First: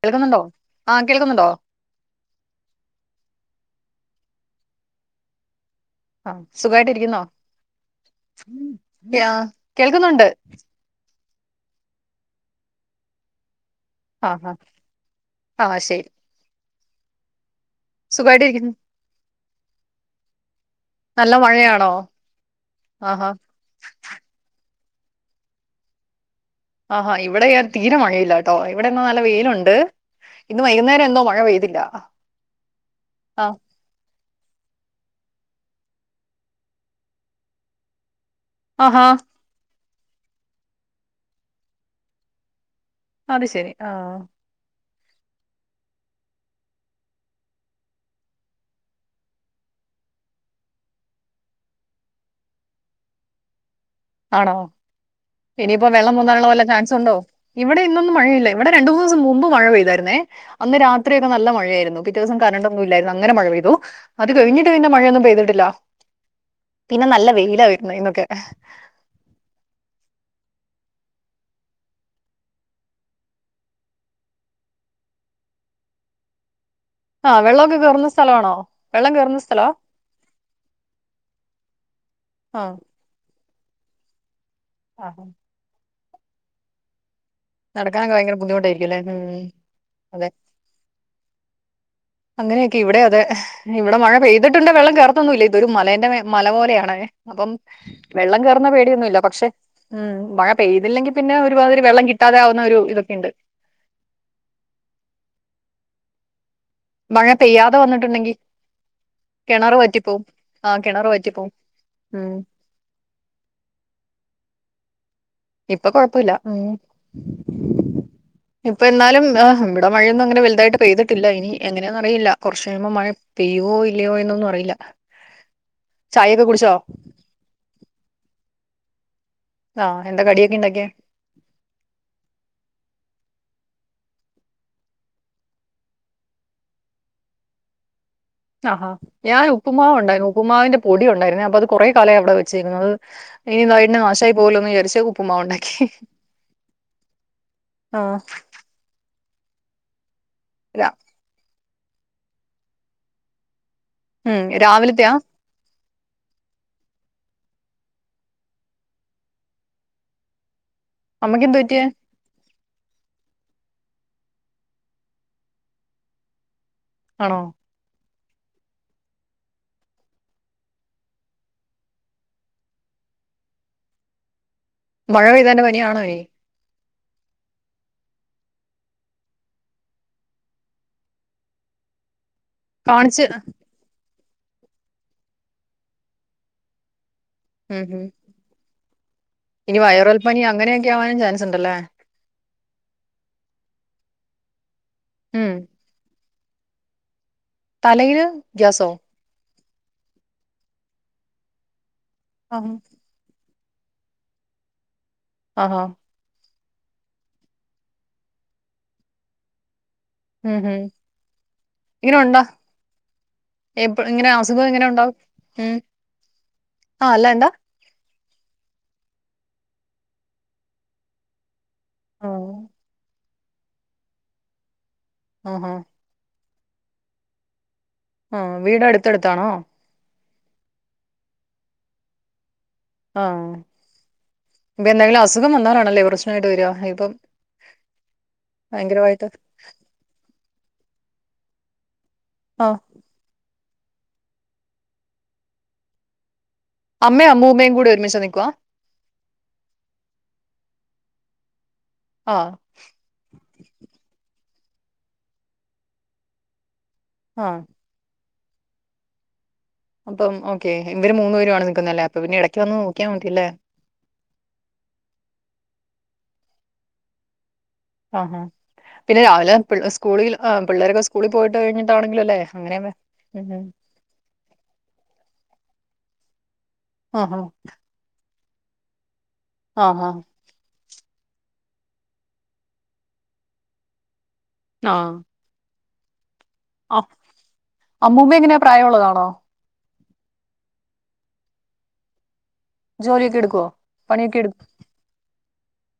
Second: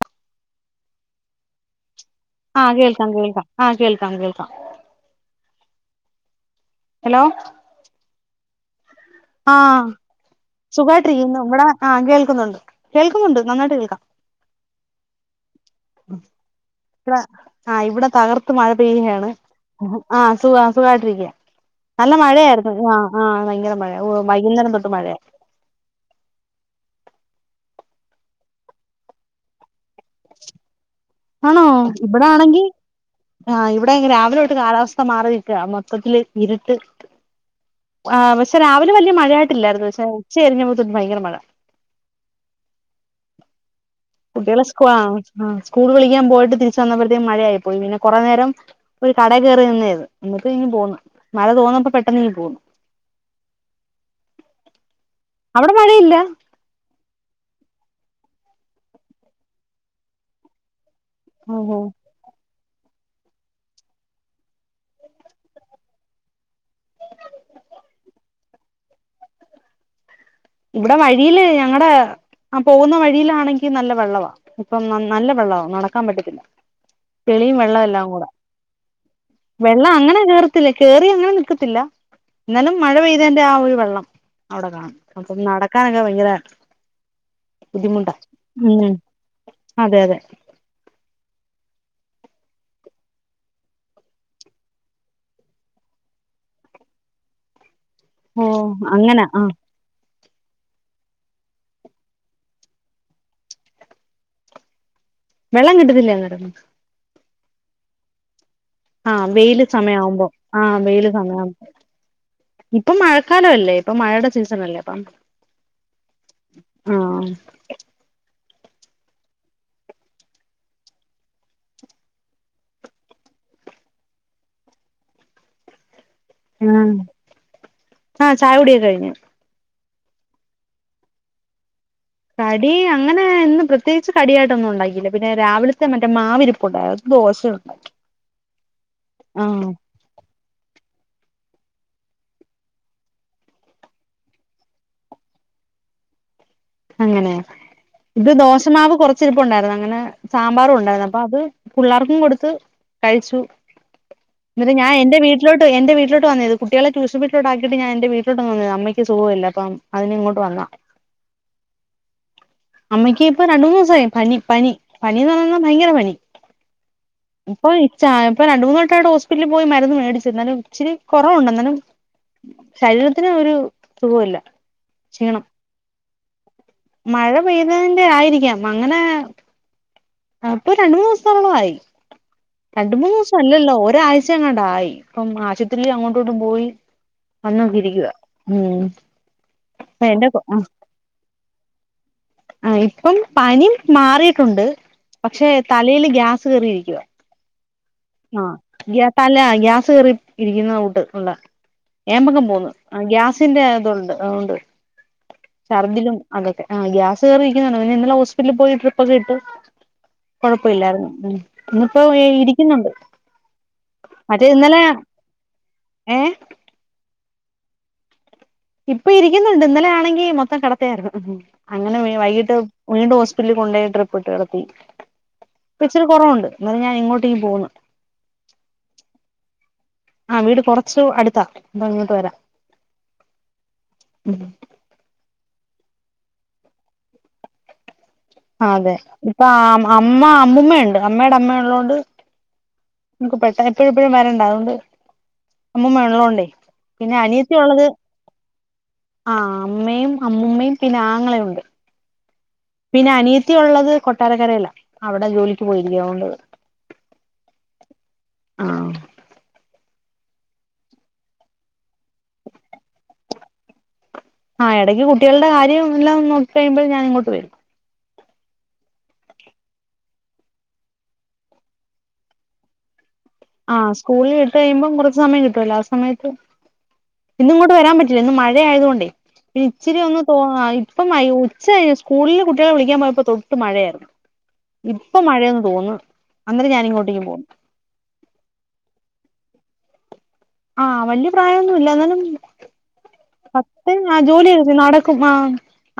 കേൾക്കുന്നുണ്ടോ ആഹ് കേൾക്കുന്നുണ്ടോ ആഹ് കേൾക്കാം കേൾക്കാം ആഹ് കേൾക്കാം കേൾക്കാം ആഹ് സുഖായിട്ടിരിക്കുന്നോ ഹലോ ഉം യാ കേൾക്ക്ന്ന്ണ്ട് [unintelligible] നമ്മുടെ ആഹ് കേൾക്കുന്നുണ്ട് കേൾക്കുന്നുണ്ട് നന്നായിട്ട് കേ ആഹ് ആ ശെരി പ്ര ആ ഇവിടെ തകർത്ത് മഴ പെയ്യുകയാണ് ആ സുഖാ സുഖാട്ടിരിക്കാ നല്ല മഴയാണോ നല്ല മഴയായിരുന്നു ആ ആ ആഹാ ഭയങ്കര മഴ വൈകുന്നേരം തൊട്ട് മഴയാ ആഹാ ഇവിടെ തീരെ മഴയില്ലാട്ടോ ഇവിടെ ഇന്ന് നല്ല വെയിലുണ്ട് ഇന്ന് വൈകുന്നേരം എന്തൊ ആണോ ഇവിടെ ആണെങ്കി ആഹ് ആ ഇവിടെ രാവിലെ തൊട്ട് കാലാവസ്ഥ മാ മാറിക്കാ മൊത്തത്തില് ഇരുട്ട് ആ പക്ഷെ രാവിലെ ആഹാ വലിയ മഴയായിട്ടില്ലായിരുന്ന് ഉച്ച കഴിഞ്ഞപ്പോ തൊട്ട് ഭയങ്കര മഴ അത് ശെരി ആ [unintelligible] ആ സ്കൂൾ വിളിക്കാൻ പോയിട്ട് തിരിച്ചുവന്നപ്പോഴേത്തേക്കും മഴയായി പോയി പിന്നെ കുറെ നേരം ഒരു കടേ കേറി നിന്നേത് എന്നിട്ട് ഇങ്ങ് പോന്ന് മഴ തോന്നപ്പോ പെട്ടെന്ന് ഇങ്ങ് പോന്നു ആണോ അവിടെ ഇനിയിപ്പോ മഴയില്ല വെള്ളം പോങ്ങാനുള്ള വല്ല ചാൻസും ഉണ്ടോ ഇവിടെ ഇന്നൊന്നും മഴയില്ല ഇവിടെ രണ്ടു മൂന്ന് ദിവസം മുമ്പ് മഴ പെയ്തായിരുന്നേ അന്ന് രാത്രി രാത്രിയൊക്കെ നല്ല ഓഹോ മഴയായിരുന്നു പിറ്റേ ദിവസം കറണ്ടും ഇല്ലായിരുന്നു അങ്ങനെ മഴ പെയ്തു അത് കഴിഞ്ഞ് പിന്നെ മഴയൊന്നും പെയ്യ്തിട്ടില്ല പിന്നെ നല്ല വെയിലാ വരുന്നേ ഇന്നൊക്കെ ഇവിടെ വഴിയില് ഞങ്ങടെ ആ പോകുന്ന വഴിയിലാണെങ്കി നല്ല വെള്ളവാ ഇപ്പം നല്ല വെള്ളവാ നടക്കാൻ പറ്റത്തില്ല ആഹ് തെളിയും വെള്ളമൊക്കെ വെള്ളം എല്ലാം കേറുന്ന കൂടെ സ്ഥലമാണോ വെള്ളം കേറുന്ന സ്ഥലവാ വെള്ളം അങ്ങനെ കേറത്തില്ല കേറി അങ്ങനെ നിൽക്കത്തില്ല എന്നാലും ആഹ് മഴ പെയ്തതിന്റെ ആ [unintelligible] വെള്ളം അവിടെ കാണും ആഹ് അപ്പം നടക്കാനൊക്കെ [unintelligible] ബുദ്ധിമുട്ടാ നടക്കാനൊക്കെ ഭയങ്കര ബുദ്ധിമുട്ടായിരിക്കും അല്ലേ ഉം അതെ അങ്ങനെയൊക്കെയാ ഇവിടെ അതേ ഇവിടെ മഴ പെയ്തിട്ടുണ്ടേ വെള്ളം കയറത്തൊന്നുല്ല ഇതൊരു മലേന്റെ മലപോലെയാണേ അപ്പം വെള്ളം ഓ കേറുന്ന പേടിയൊന്നുമില്ല അങ്ങനെ ആ പക്ഷെ ഉം മഴ പെയ്തില്ലെങ്കി പിന്നെ ഒരു [unintelligible] വെള്ളം കിട്ടാതെ ആകുന്ന ഒരു ഇതൊക്കെയുണ്ട് വെള്ളം കിട്ടത്തില്ലേ അന്നേരം മഴ പെയ്യാതെ വന്നിട്ടുണ്ടെങ്കി ആ വെയില് സമയം ആവുമ്പോ ആ ആഹ് കിണർ വെയില് സമയം വറ്റിപ്പോവും ആവുമ്പോ ഉം ഇപ്പൊ മഴക്കാലം അല്ലേ ഇപ്പൊ മഴയുടെ സീസ [unintelligible] ഇപ്പൊ കൊഴപ്പില്ല ഉം ഇപ്പൊ എന്നാലും ഇവിടെ മഴയൊന്നും അങ്ങനെ വലുതായിട്ട് പെയ്തിട്ടില്ല ഇനി എങ്ങനെയന്ന അറിയില്ല കുറച്ച കഴിയുമ്പോ മഴ പെയ്യുവോ ഇല്ലയോ എന്നൊന്നും അറിയില്ല ചായ ഒക്കെ കുടിച്ചോ ആഹ് ആഹ് ചായ കുടിയെ കഴിഞ്ഞു ആഹ എന്താ കടിയൊക്കെ ഇണ്ടാക്കിയ കടി അങ്ങനെ ഇന്ന് പ്രത്യേകിച്ച് കടിയായിട്ടൊന്നും ഉണ്ടാക്കില്ല. പിന്നെ രാവിലത്തെ മറ്റേ മാവിരിപ്പുണ്ടായിരുന്നു. ദോശ ഉണ്ടാക്കി. ആഹാ ഞാൻ ആഹ് ഉപ്പുമാവ ഉണ്ടാക്കിയേ. ഉപ്പുമാവിന്റെ പൊടി ഉണ്ടായിരുന്നേ. അപ്പത് കൊറേ കാലായി അവിടെ വെച്ചേക്കുന്ന് അത് ഇനി [unintelligible] നാശായി പോവൂല്ലോന്ന് വിചാരിച്ച് ഉപ്പുമാവുണ്ടാക്കി. അങ്ങനേ ഇത് ദോശമാവ് കൊറച്ച് ഇരിപ്പോണ്ടായിരുന്നോ അങ്ങനെ? സാമ്പാറും രാ ഉണ്ടായിരുന്നു അപ്പോ അത് പുള്ളാർക്കും കൊടുത്ത് കഴിച്ചു ഉം എന്നിട്ട് ഞാൻ രാവിലത്തെയാ എൻറെ വീട്ടിലോട്ട് എൻറെ വീ വീട്ടിലോട്ട് വന്നത് കുട്ടികള ട്യൂഷൻ വീട്ടിലോട്ടാക്കിട്ട് ഞാനെന്റെ വീട്ടിലോട്ട വന്നതാ. അമ്മക്ക് സുഖോല്ല. അപ്പ അതിന് ഇങ്ങോട്ട് വന്നാ എന്തുപറ്റിയെ? അമ്മയ്ക്ക് ഇപ്പോ രണ്ട് മൂന്ന് ദിവസായി. പനി. പനി. പനിന്ന് പറഞ്ഞാ ഭയങ്കര പനി. ആണോ ഇപ്പോ ച ഇപ്പൊ രണ്ട് മൂന്ന് വട്ടായിടോ ഹോസ്പിറ്റലിൽ പോയി മരുന്ന് മേടിച്ചു എന്നാലും ഇച്ചിരി കൊറവുണ്ട്. എന്നാലും ശരീരത്തിന് ഒരു സുഖോമില്ല. മഴ പെയ്തേന്റെ പനിയാണോ ഇനി? മഴ പെയ്തതിന്റെ ആയിരിക്കാം. അങ്ങനെ ഇപ്പോ രണ്ട്മൂന്ന് ദിവസത്തോളം ആയി. രണ്ട മൂന്ന് കാണിച്ച് ദിവസം അല്ലല്ലോ ഒരാഴ് ങ്ങണ്ടായി ഇപ്പം ആശുപത്രില് അങ്ങോട്ങ്ങോട്ടും പോയി ഉം ഉം വന്നോക്കിയിരിക്കുവാ. ഉം. ഇനി അപ്പ വൈറൽ എന്റെ പനി ഉം അങ്ങനെയൊക്കെ ആവാനും ചാൻസ് ഉണ്ടല്ലേ ആ ഇപ്പം പനി മാറിട്ടുണ്ട് പക്ഷേ ഉം തലേല് ഗ്യാസ് കേറിയിരിക്കുവ തലയില് ആ ഗ്യാസോ ഗ്യ തല ഗ്യാ കേറി ഇരിക്കുന്ന കൂട്ടത്തല് ഏമ്പക്കം പോവുന്നു ആഹാ ആ ഗ്യാസ് തേ അതൊണ്ട്. ഒണ്ട് ആഹാ ഛർദ്ദിലും അതൊക്കെ ആ ഗ്യാസ് കയറിയിരിക്കുന്നോ ന്നോ ഇന്നലെ ഹോസ്പിറ്റലിൽ പോയി ട്രിപ്പൊക്കെ ഇട്ടു. ഉം ഉം കൊഴപ്പമില്ലായിരുന്നു. ഉം ഇന്നിപ്പോ ഇരിക്കുന്നുണ്ട്. ഏ പ്പോ ഇങ്ങനെ മറ്റേ അസുഖ ഇന്നലെ എങ്ങനെ ഉണ്ടാവും? ഏ ആ ആല്ല ന്താ ഇപ്പ ഇരിക്കുന്നുണ്ട്. ഇന്നലെ ആണെങ്കി മൊത്തം കെടത്തയായിരുന്നു. ങ്ഹും അങ്ങനെ ആഹ് വൈകിട്ട് വീണ്ടും ഹോസ്പിറ്റലിൽ കൊണ്ടേയി ട്രിപ്പ് ഇട്ട് കെടത്തി. ആഹാ ഇച്ചിരി കൊറവുണ്ട് ന്നാലും ഞാന് ഇങ്ങോട്ടേക്ക് പോന്നു. ആ വീട് അടുത്ത്ടുത്താണോ ആ വീട് കൊറച്ച് അടുത്താ. ഇന്ത ഇങ്ങോട്ട് വരാം. ആ ഇപ്പൊ എന്തെങ്കിലും അസുഖം വന്നാല നല്ല പ്രശ്നമായിട്ട് വരുവാ ഇതും അ അതെ ഇപ്പ അമ്മ അമ്മയുണ്ട് അമ്മയുടെ അമ്മയ ഉള്ളതുകൊണ്ട് ആഹ് എക്ക് പെട്ട [unintelligible] എപ്പോഴും ഇപ്പോഴും വരണ്ട അതുകൊണ്ട് അമ്മുമ്മഉള്ളത്ണ്ട് പിന്നെ അമ്മയും അനിയത്തി അമ്മൂമ്മയും ഉള്ളത് കൂടി ഒരുമിച്ചാ നിക്കുവാ ആ അമ്മയും അമ്മൂമ്മയും പിന്നെ ആങ്ങളെയുണ്ട് ആ പിന്നെ അനിയത്തി ഉള്ളത് കൊട്ടാരക്കരല്ല അവിടെ ജോലിക്ക് പോയില്ലോ അതോണ്ട് ആഹ് ആ അപ്പം ഓക്കേ ഇവര് മൂന്ന് പേരും ആണ് നിക്കുന്നല്ലേ അപ്പൊ പിന്നെ ഇടയ്ക്ക് വന്ന് നോക്കിയാൻ മതിയല്ലേ ആ ഇടയ്ക്ക് കുട്ടികളുടെ കാര്യം എല്ലാം നോക്കി കഴിയുമ്പോൾ ഞാൻ ഇങ്ങോട്ട് വരും ആ ഹാ പിന്നെ രാവിലെ സ്കൂളിൽ പിള്ളേരൊക്കെ സ്കൂളിൽ പോയിട്ട് കഴിഞ്ഞിട്ടണെങ്കിലും അല്ലെ അങ്ങനെ ഉം ഉം ആ സ്കൂളിൽ വിട്ട കഴിയുമ്പം കുറച്ച് സമയം കിട്ടുവല്ല സമയത്ത് ആഹ് ഇന്നും ഇങ്ങോട്ട് വരാൻ പറ്റില്ല ഇന്ന് മഴ മഴ ആയതുകൊണ്ട് ഇച്ചിരി ആഹ് ഒന്ന് ആഹ് തോന്ന [unintelligible] അപ്പം ഉച്ച കഴിഞ്ഞ് സ്കൂളിൽ കുട്ടികളെ വിളിക്കാൻ പോയപ്പോ തൊട്ട് മഴയായിരുന്നു ഇപ്പൊ ആഹ് മഴയന്ന് തോന്നുന്നു അന്നേരം ഞാന ഇങ്ങോട്ടേക്ക് പോന്നു പ്രായം ഉള്ളതാണോ ആ വല്യ പ്രായ ഒന്നു മി ല്ല എന്നാലും ജോലിയൊക്കെ എടുക്കുവോ പത്ത ആ പണിയൊക്കെ എടു ജോലി എ നടക്കും ആ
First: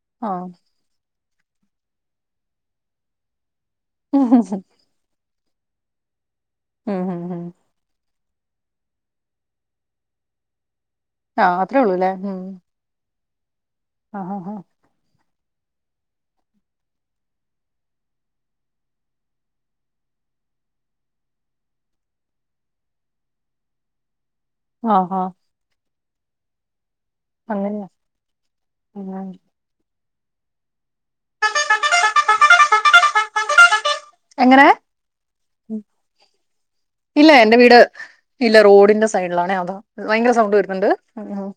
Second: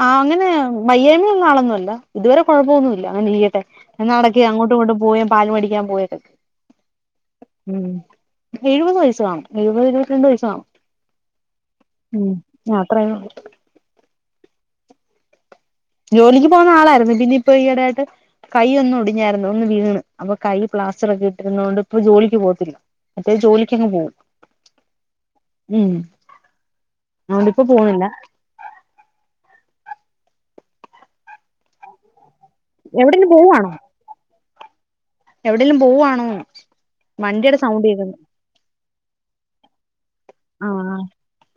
ആ ആഹ് അങ്ങനെ വയ്യ നാളന്നുമല്ല ഇതുവരെ കുഴപ്പമൊന്നുമല്ല അങ്ങനിരിക്കട്ടെ എന്ന നടക്കി അങ്ങോട്ടും ഇങ്ങോട്ട് പോയ പാല് മടിക്കാൻ പോയതക്കെ ഉം ഉം ഉം എഴുപത് വയസ്സാകും എഴുപത് ഇരുപത്തിരണ്ട് വയസ്സാകും ആ ഉം അത്രേ ഉള്ളു ആആഹാ ജോലിക്ക് പോകുന്ന ആളായിരുന്നു പിന്നെ ഇപ്പൊ ഈടെ ആയിട്ട് കൈ ഒന്ന് ഒടിഞ്ഞായിരുന്നു ഒന്ന് വീണ് അപ്പൊ കൈ പ്ലാസ്റ്റർ ഒക്കെ ഇട്ടിരുന്ന കൊണ്ട് ഇപ്പൊ ജോലിക്ക് പോകത്തില്ല മറ്റേ ജോലിക്ക് അങ് പോകും ആ ആ ഉം അതോണ്ട്പ്പൊ പോന്നില്ല ഉം എവിടെന്ന് പോവുവാണോ എങ്ങനെ പോവാണോന്ന് ഇല്ല എന്റെ വണ്ടിയുടെ വീട് സൗണ്ട് കേക്കുന്നു ഇല്ല റോഡിന്റെ സൈഡിലാണേ അതാ ഭയങ്കര സൗണ്ട് ആ വരുന്നുണ്ട് ഉം ഉം.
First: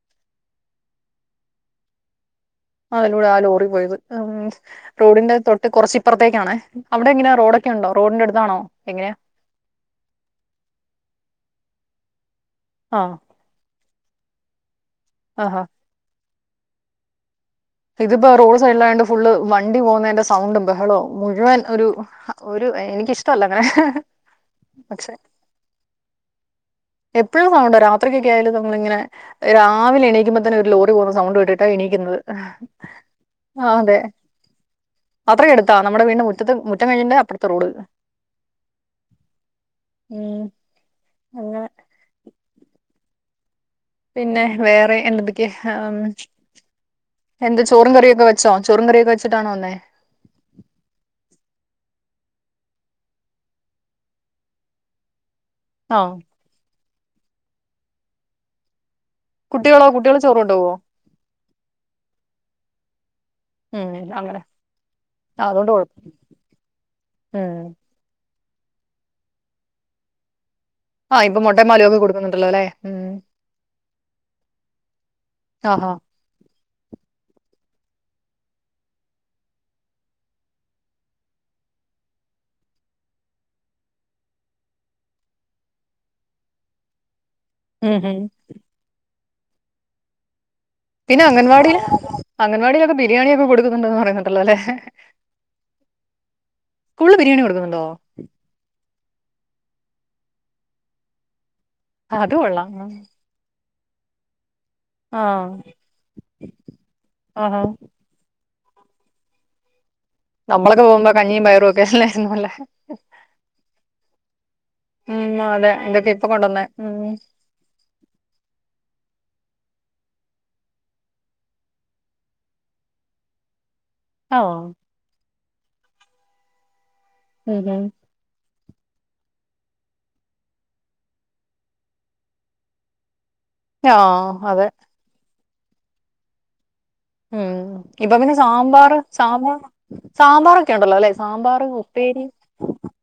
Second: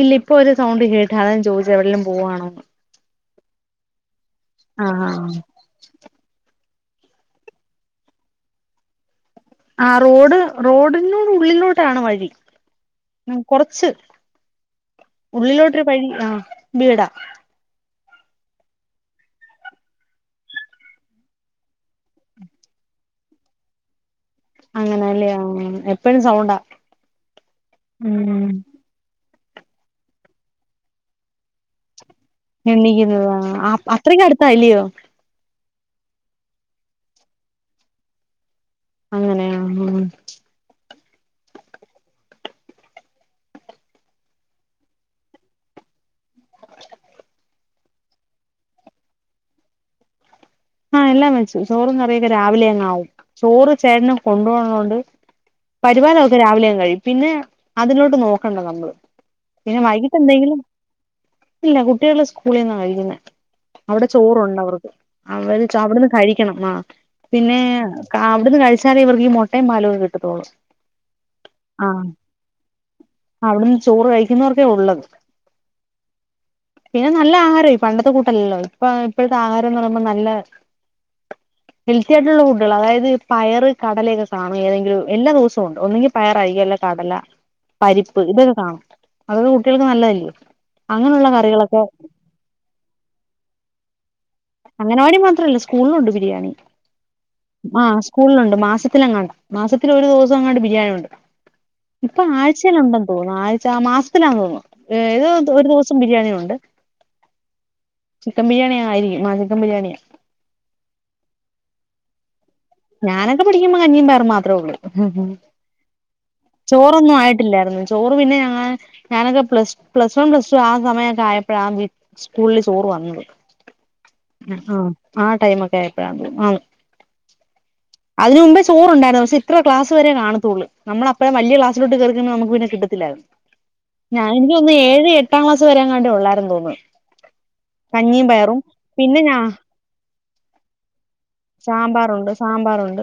ഇല്ല ഇപ്പൊ ഒരു സൗണ്ട് കേട്ടാ അതാ ഞൻ ചോദിച്ച എവിടെലും പോവാണോ അ അതിലൂടെ ആ ലോറി പോയത് ഉം ആ ആ റോഡിന്റെ തൊട്ട് കുറച്ച് ഇപ്പുറത്തേക്കാണേ അവിടെ എങ്ങനെ റോഡൊക്കെ ഉണ്ടോ റോഡിന്റെ അടുത്താണോ എങ്ങനാ ആ റോഡ് റോഡിനോട് ഉള്ളിലോട്ട ആണ് വഴി ആ ഉം കൊറച്ചു ആഹാ ഉള്ളിലോട്ടരു വഴി ആ ബീടാ ഇതിപ്പോ റോഡ് സൈഡിലായണ്ട് ഫുള്ള് വണ്ടി പോകുന്നതിന്റെ സൗണ്ടും ബഹളോ മുഴുവൻ ഒരു ഒരു എനക്കിഷ്ടമല്ല അങ്ങനെ പക്ഷെ അങ്ങനെല്ലേ എപ്പഴും സൗണ്ടാ എപ്പോഴും സൗണ്ടാ രാത്രിക്കൊക്കെ ഉം ആയാലും നമ്മളിങ്ങനെ രാവിലെ എണീക്കുമ്പോ തന്നെ ഒരു ലോറി പോകുന്ന സൗണ്ട് കേട്ടിട്ടാ എണീക്കുന്നത് എണ്ണീക്കുന്നത ആ അതെ അത്രയ്ക്ക അടുത്താല്ലയോ അത്രയും അടുത്താ നമ്മുടെ വീടിന്റെ മുറ്റത്ത് മുറ്റം കഴിഞ്ഞിണ്ട് അപ്പറത്തെ റോഡ് വ അങ്ങനെ ആ ഉം അങ്ങനെ പിന്നെ വേറെ എന്തന്തൊക്കെ എന്താ ചോറും കറിയൊക്കെ വെച്ചോ ചോറും കറിയൊക്കെ വെച്ചിട്ടാണോ വന്നേ ആഹ എല്ലാം വെച്ചു ചോറും കറിയൊക്കെ രാവിലെ അങ്ങ് ആവും ചോറ് ചേട്ടന കൊണ്ട് പോവാനൊള്ളതോണ്ട് ആഹ് പരുവനം ഒക്കെ രാവിലെ അങ്ങ് കഴിയും പിന്നെ അതിലോട്ട് നോക്കണ്ട നമ്മള് പിന്നെ കുട്ടികളോ വൈകിട്ട് കുട്ടികള് ചോറ് എന്തെങ്കിലും കൊണ്ടോവോ ഇല്ല കുട്ടികളെ സ്കൂളിൽന്ന കഴിക്കുന്നെ ഉം അവിടെ അങ്ങനെ ചോറുണ്ട് അവർക്ക് ആ അവര് അതുകൊണ്ട് കൊഴപ്പം അവിടുന്ന് കഴിക്കണം ആ പിന്നെ ഉം ആ അവിടുന്ന് കഴിച്ചാലേ ഇവർക്ക് ഈ മൊട്ടയും പാലൊക്കെ കി ട്ടത്തോള്ളൂ ആഹ് ഇപ്പൊ മോട്ടേ പാലൊക്കെ കൊടുക്കുന്നുണ്ടല്ലോ അല്ലെ ഉ അവിടുന്ന് ചോറ് കഴിക്കുന്നവർക്കേ ഉള്ളത് ആഹഹ പിന്നെ നല്ല ആഹാരം ഈ പണ്ടത്തെ കൂട്ടല്ലല്ലോ ഇപ്പ ഇപ്പോഴത്തെ ആഹാരം എന്ന് പറയുന്നത് നല്ല ഹെൽത്തി ആയിട്ടുള്ള ഫുഡുകൾ അതായത് പയറ് കടലയൊക്കെ കാണും ഏതെങ്കിലും എല്ലാ ദിവസവും ഉണ്ട് ഒന്നെങ്കി പയറായിരിക്കും അല്ലെ കടല ഉം ഉം പരിപ്പ് ഇതൊക്കെ കാണാം അതൊക്കെ കുട്ടികൾക്ക് നല്ലതല്ലേ പിന്നെ അങ്ങനെയുള്ള അംഗൻവാടിൽ കറികളൊക്കെ അംഗൻവാടിയിലൊക്കെ ബിരിയാണിയൊക്കെ കൊടുക്കുന്നുണ്ടെന്ന് പറയുന്നുണ്ട് അങ്കനവാടി മാത്രല്ല സ്കൂളിലുണ്ട് ബിരിയാണി സ്കൂളില് ബിരിയാണി ആ കൊടുക്കുന്നുണ്ടോ സ്കൂളിലുണ്ട് മാസത്തിലങ്ങാണ്ട മാസത്തി ഒരു ദിവസം അങ്ങാണ്ട് ബിരിയാണിയുണ്ട് ഇപ്പൊ അത് കൊള്ളാം ആഴ്ചയിലുണ്ടെന്ന് തോന്നുന്നു ആഴ് ചാ മാസത്തിലാ തോന്നുന്നു ഏതോ ആഹ് ഒരു ദിവസം ബിരിയാണിയുണ്ട് ആഹാ ചിക്കൻ ബിരിയാണി ആയിരിക്കും മചിക്കൻബിരിയാണിയാ നമ്മളൊക്കെ പോകുമ്പോ കഞ്ഞിയും പയറുംക്കെല്ലേ ഞാനൊക്കെ പഠിക്കുമ്പോ കഞ്ഞിയും പയറും മാത്രേ ഒള്ളൂ ഉം അതെ ഇതൊക്കെ ഇപ്പൊ കൊണ്ടുവന്നേ ഉം ചോറൊന്നും ആയിട്ടില്ലായിരുന്നു ചോറ് പിന്നെ ഞങ്ങ ഞാനൊക്കെ plus plus one plus two ആ സമയമൊക്കെ ആയപ്പോഴാ സ്കൂളില് ചോറ് വന്നത് ആഹ് ആ ആ ടൈമൊക്കെ ആയപ്പഴാ [unintelligible] [unintelligible] ചോറുണ്ടായിരുന്നു പക്ഷെ ഇത്രക്ലാസ് വരെ കാണത്തുള്ളൂ നമ്മൾ അപ്പം വല്യ ക്ലാസിലോട്ട് കേറി കഴിഞ്ഞാ നമുക്ക് പിന്നെ കിട്ടത്തില്ല ഞാൻ ആഹ് എനിക്ക് അതെ ഒന്ന് ഏഴ് എ എട്ടാം ക്ലാസ് വരേങ്ങാണ്ടെ ഉള്ളാരുന്നു ഉം ഇപ്പൊ പിന്നെ സാമ്പാർ പിന്നെ ഞാ സാമ്പാർ സാമ്പാറൊക്കെ ഉണ്ടല്ലോ അല്ലെ സാമ്പാർ ഉപ്പേരി സാമ്പാറുണ്ട് സാമ്പാറുണ്ട്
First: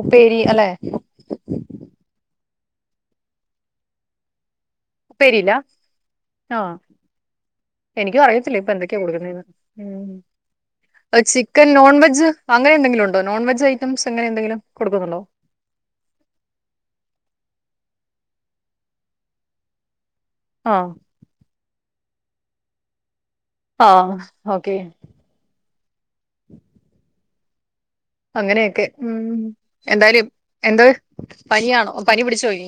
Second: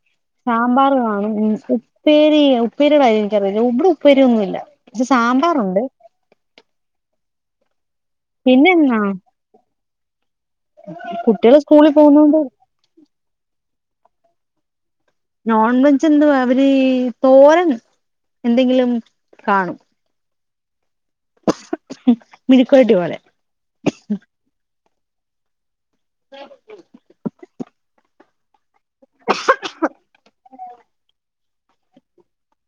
ഉപ്പേരി അല്ലെ സാമ്പാർ കാണും ഉപ്പേ ഉപ്പേ ഉപ്പേരിയുടെ കാര്യം എനിക്കറിയില്ല ഇവിടെ ഉപ്പേരി ഒന്നുല്ല പക്ഷെ ഉപ്പേരിയില്ല സാമ്പാറുണ്ട് ആഹ് എനിക്കും അറിയത്തില്ല പിന്നെ ഇപ്പൊ എന്തൊക്കെയാ എന്നാ കൊടുക്കുന്നെന്ന് കുട്ടികള് ചിക്കൻ സ്കൂളിൽ നോൺവെജ് പോകുന്നോണ്ട് അങ്ങനെ എന്തെങ്കിലും ഉണ്ടോ നോൺ വെജ് ഐറ്റംസ് അങ്ങനെ എന്തെങ്കിലും കൊടുക്കുന്നുണ്ടോ നോൺവെജ് എന്തുവാ അവര് തോരൻ എന്തെങ്കിലും കാണും ആ മെഴുക്ക് പെരട്ടിയോ ആ ഓക്കെ അങ്ങനെയൊക്കെ ഉം എന്തായാലും എന്തോ പനിയാണോ പനി പിടിച്ചു പോയി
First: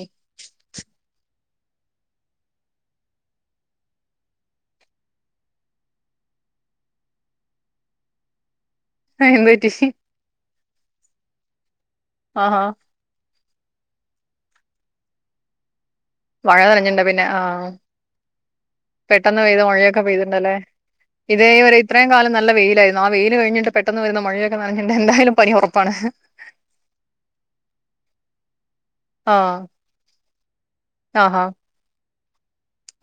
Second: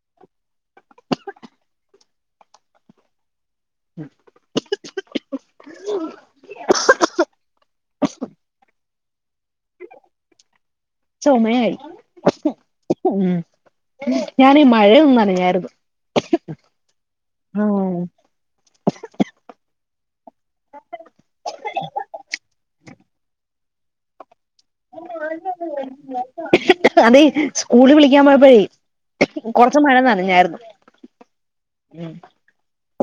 ആ എന്തുപറ്റി സി [unintelligible] ചൊമയായി ആഹാ ഉം ഞാനീ മഴയൊന്ന് നനഞ്ഞാരുന്നു മഴ നനഞ്ഞിട്ടുണ്ട് പിന്നെ ആഹ്പെട്ടന്ന് പെയ്ത മഴയൊക്കെ പെയ്തിട്ടണ്ടല്ലേ ഇതേവരെ ഇത്രയും കാലം നല്ല വെയിലായിരുന്നു ആ വെയിയില് കഴിഞ്ഞിട്ട് പെട്ടെന്ന് വര്ന്ന മഴയെ അതെ സ്കൂള് വിളിക്കാൻ പോയപ്പോഴേ ആഹ് കൊറച്ച് മഴ നനഞാരുന്നു ആഹാ ഉം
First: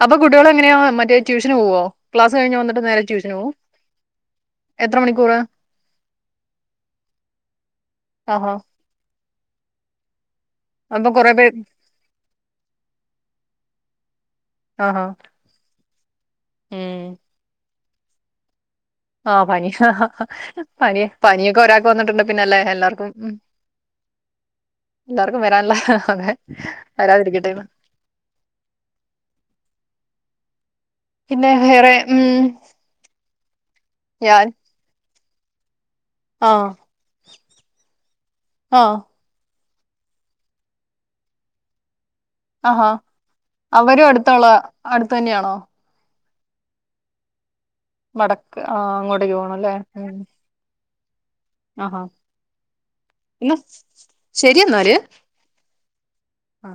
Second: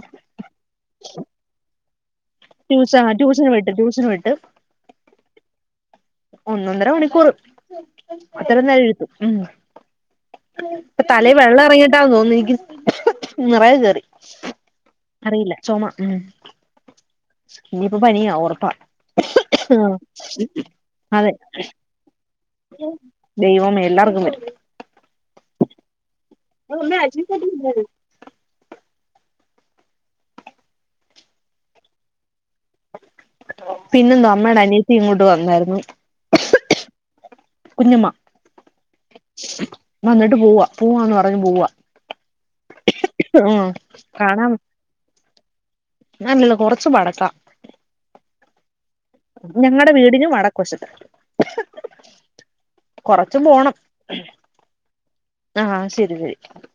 അപ്പൊ കുട്ട്യോള് എങ്ങനെയോ മറ്റേ ട്യൂഷന് പോവോ ക്ലാസ് കഴിഞ്ഞ് വന്നിട്ട് ട്യൂഷ നേരെ ട്യൂഷന് പോവും വിട്ട് ട്യൂഷന് വിട്ട് എത്ര മണിക്കൂറ് ഒന്നൊന്നര മണിക്കൂർ ആഹാ അത്രയും നേരംഉം ഇപ്പ അപ്പൊ തലേ കൊറേ പേര് വെള്ളം ഇറങ്ങിട്ടാ തോന്നി രിക്ക്ന്ന് നിറയെ കേറി ആഹാ അ റീല്ല ചൊമ ഉം സ്ഇനിയിപ്പ പനിയ ഒറപ്പാ ആഹ പനി പ അതെ പനിയൊക്കെ ഒരാക്ക് വന്നിട്ടുണ്ട് പിന്നല്ലേ എല്ലാക്കും ദൈവമേ എല്ലാർക്കും വരും എല്ലാറ്ക്കും വരാൻല്ല ഹ് ഹ് ഹ് [unintelligible] മ്മ അജി കട്ട [unintelligible] പിന്നെ വേറെ ഉം പിന്നെ ഞാൻ ന്നമ്മളനിയത്തിംങ്ങോട്ട് വന്നായ്രുന്നു ആഹ് കുഞ്ഞമ്മ ആഹ് വന്നിട്ട് പോവാ പോവാന്ന് പറഞ്ഞ് പോവാ ആഹാ ഉം അവരും കാണാൻ അടുത്തുള്ളേ അടു ത്തന്നെയാണോ [unintelligible] കൊറച്ച് ബടത്ത മടക്ക് ആഹ് അങ്ങോട്ടേക്ക് പോണല്ലേ വീടിന് വടക്ക് വശത്ത് കൊറച്ച് എന്നാ പോണം ശരി എന്നാല് ആഹ് ശരി ശരി ആ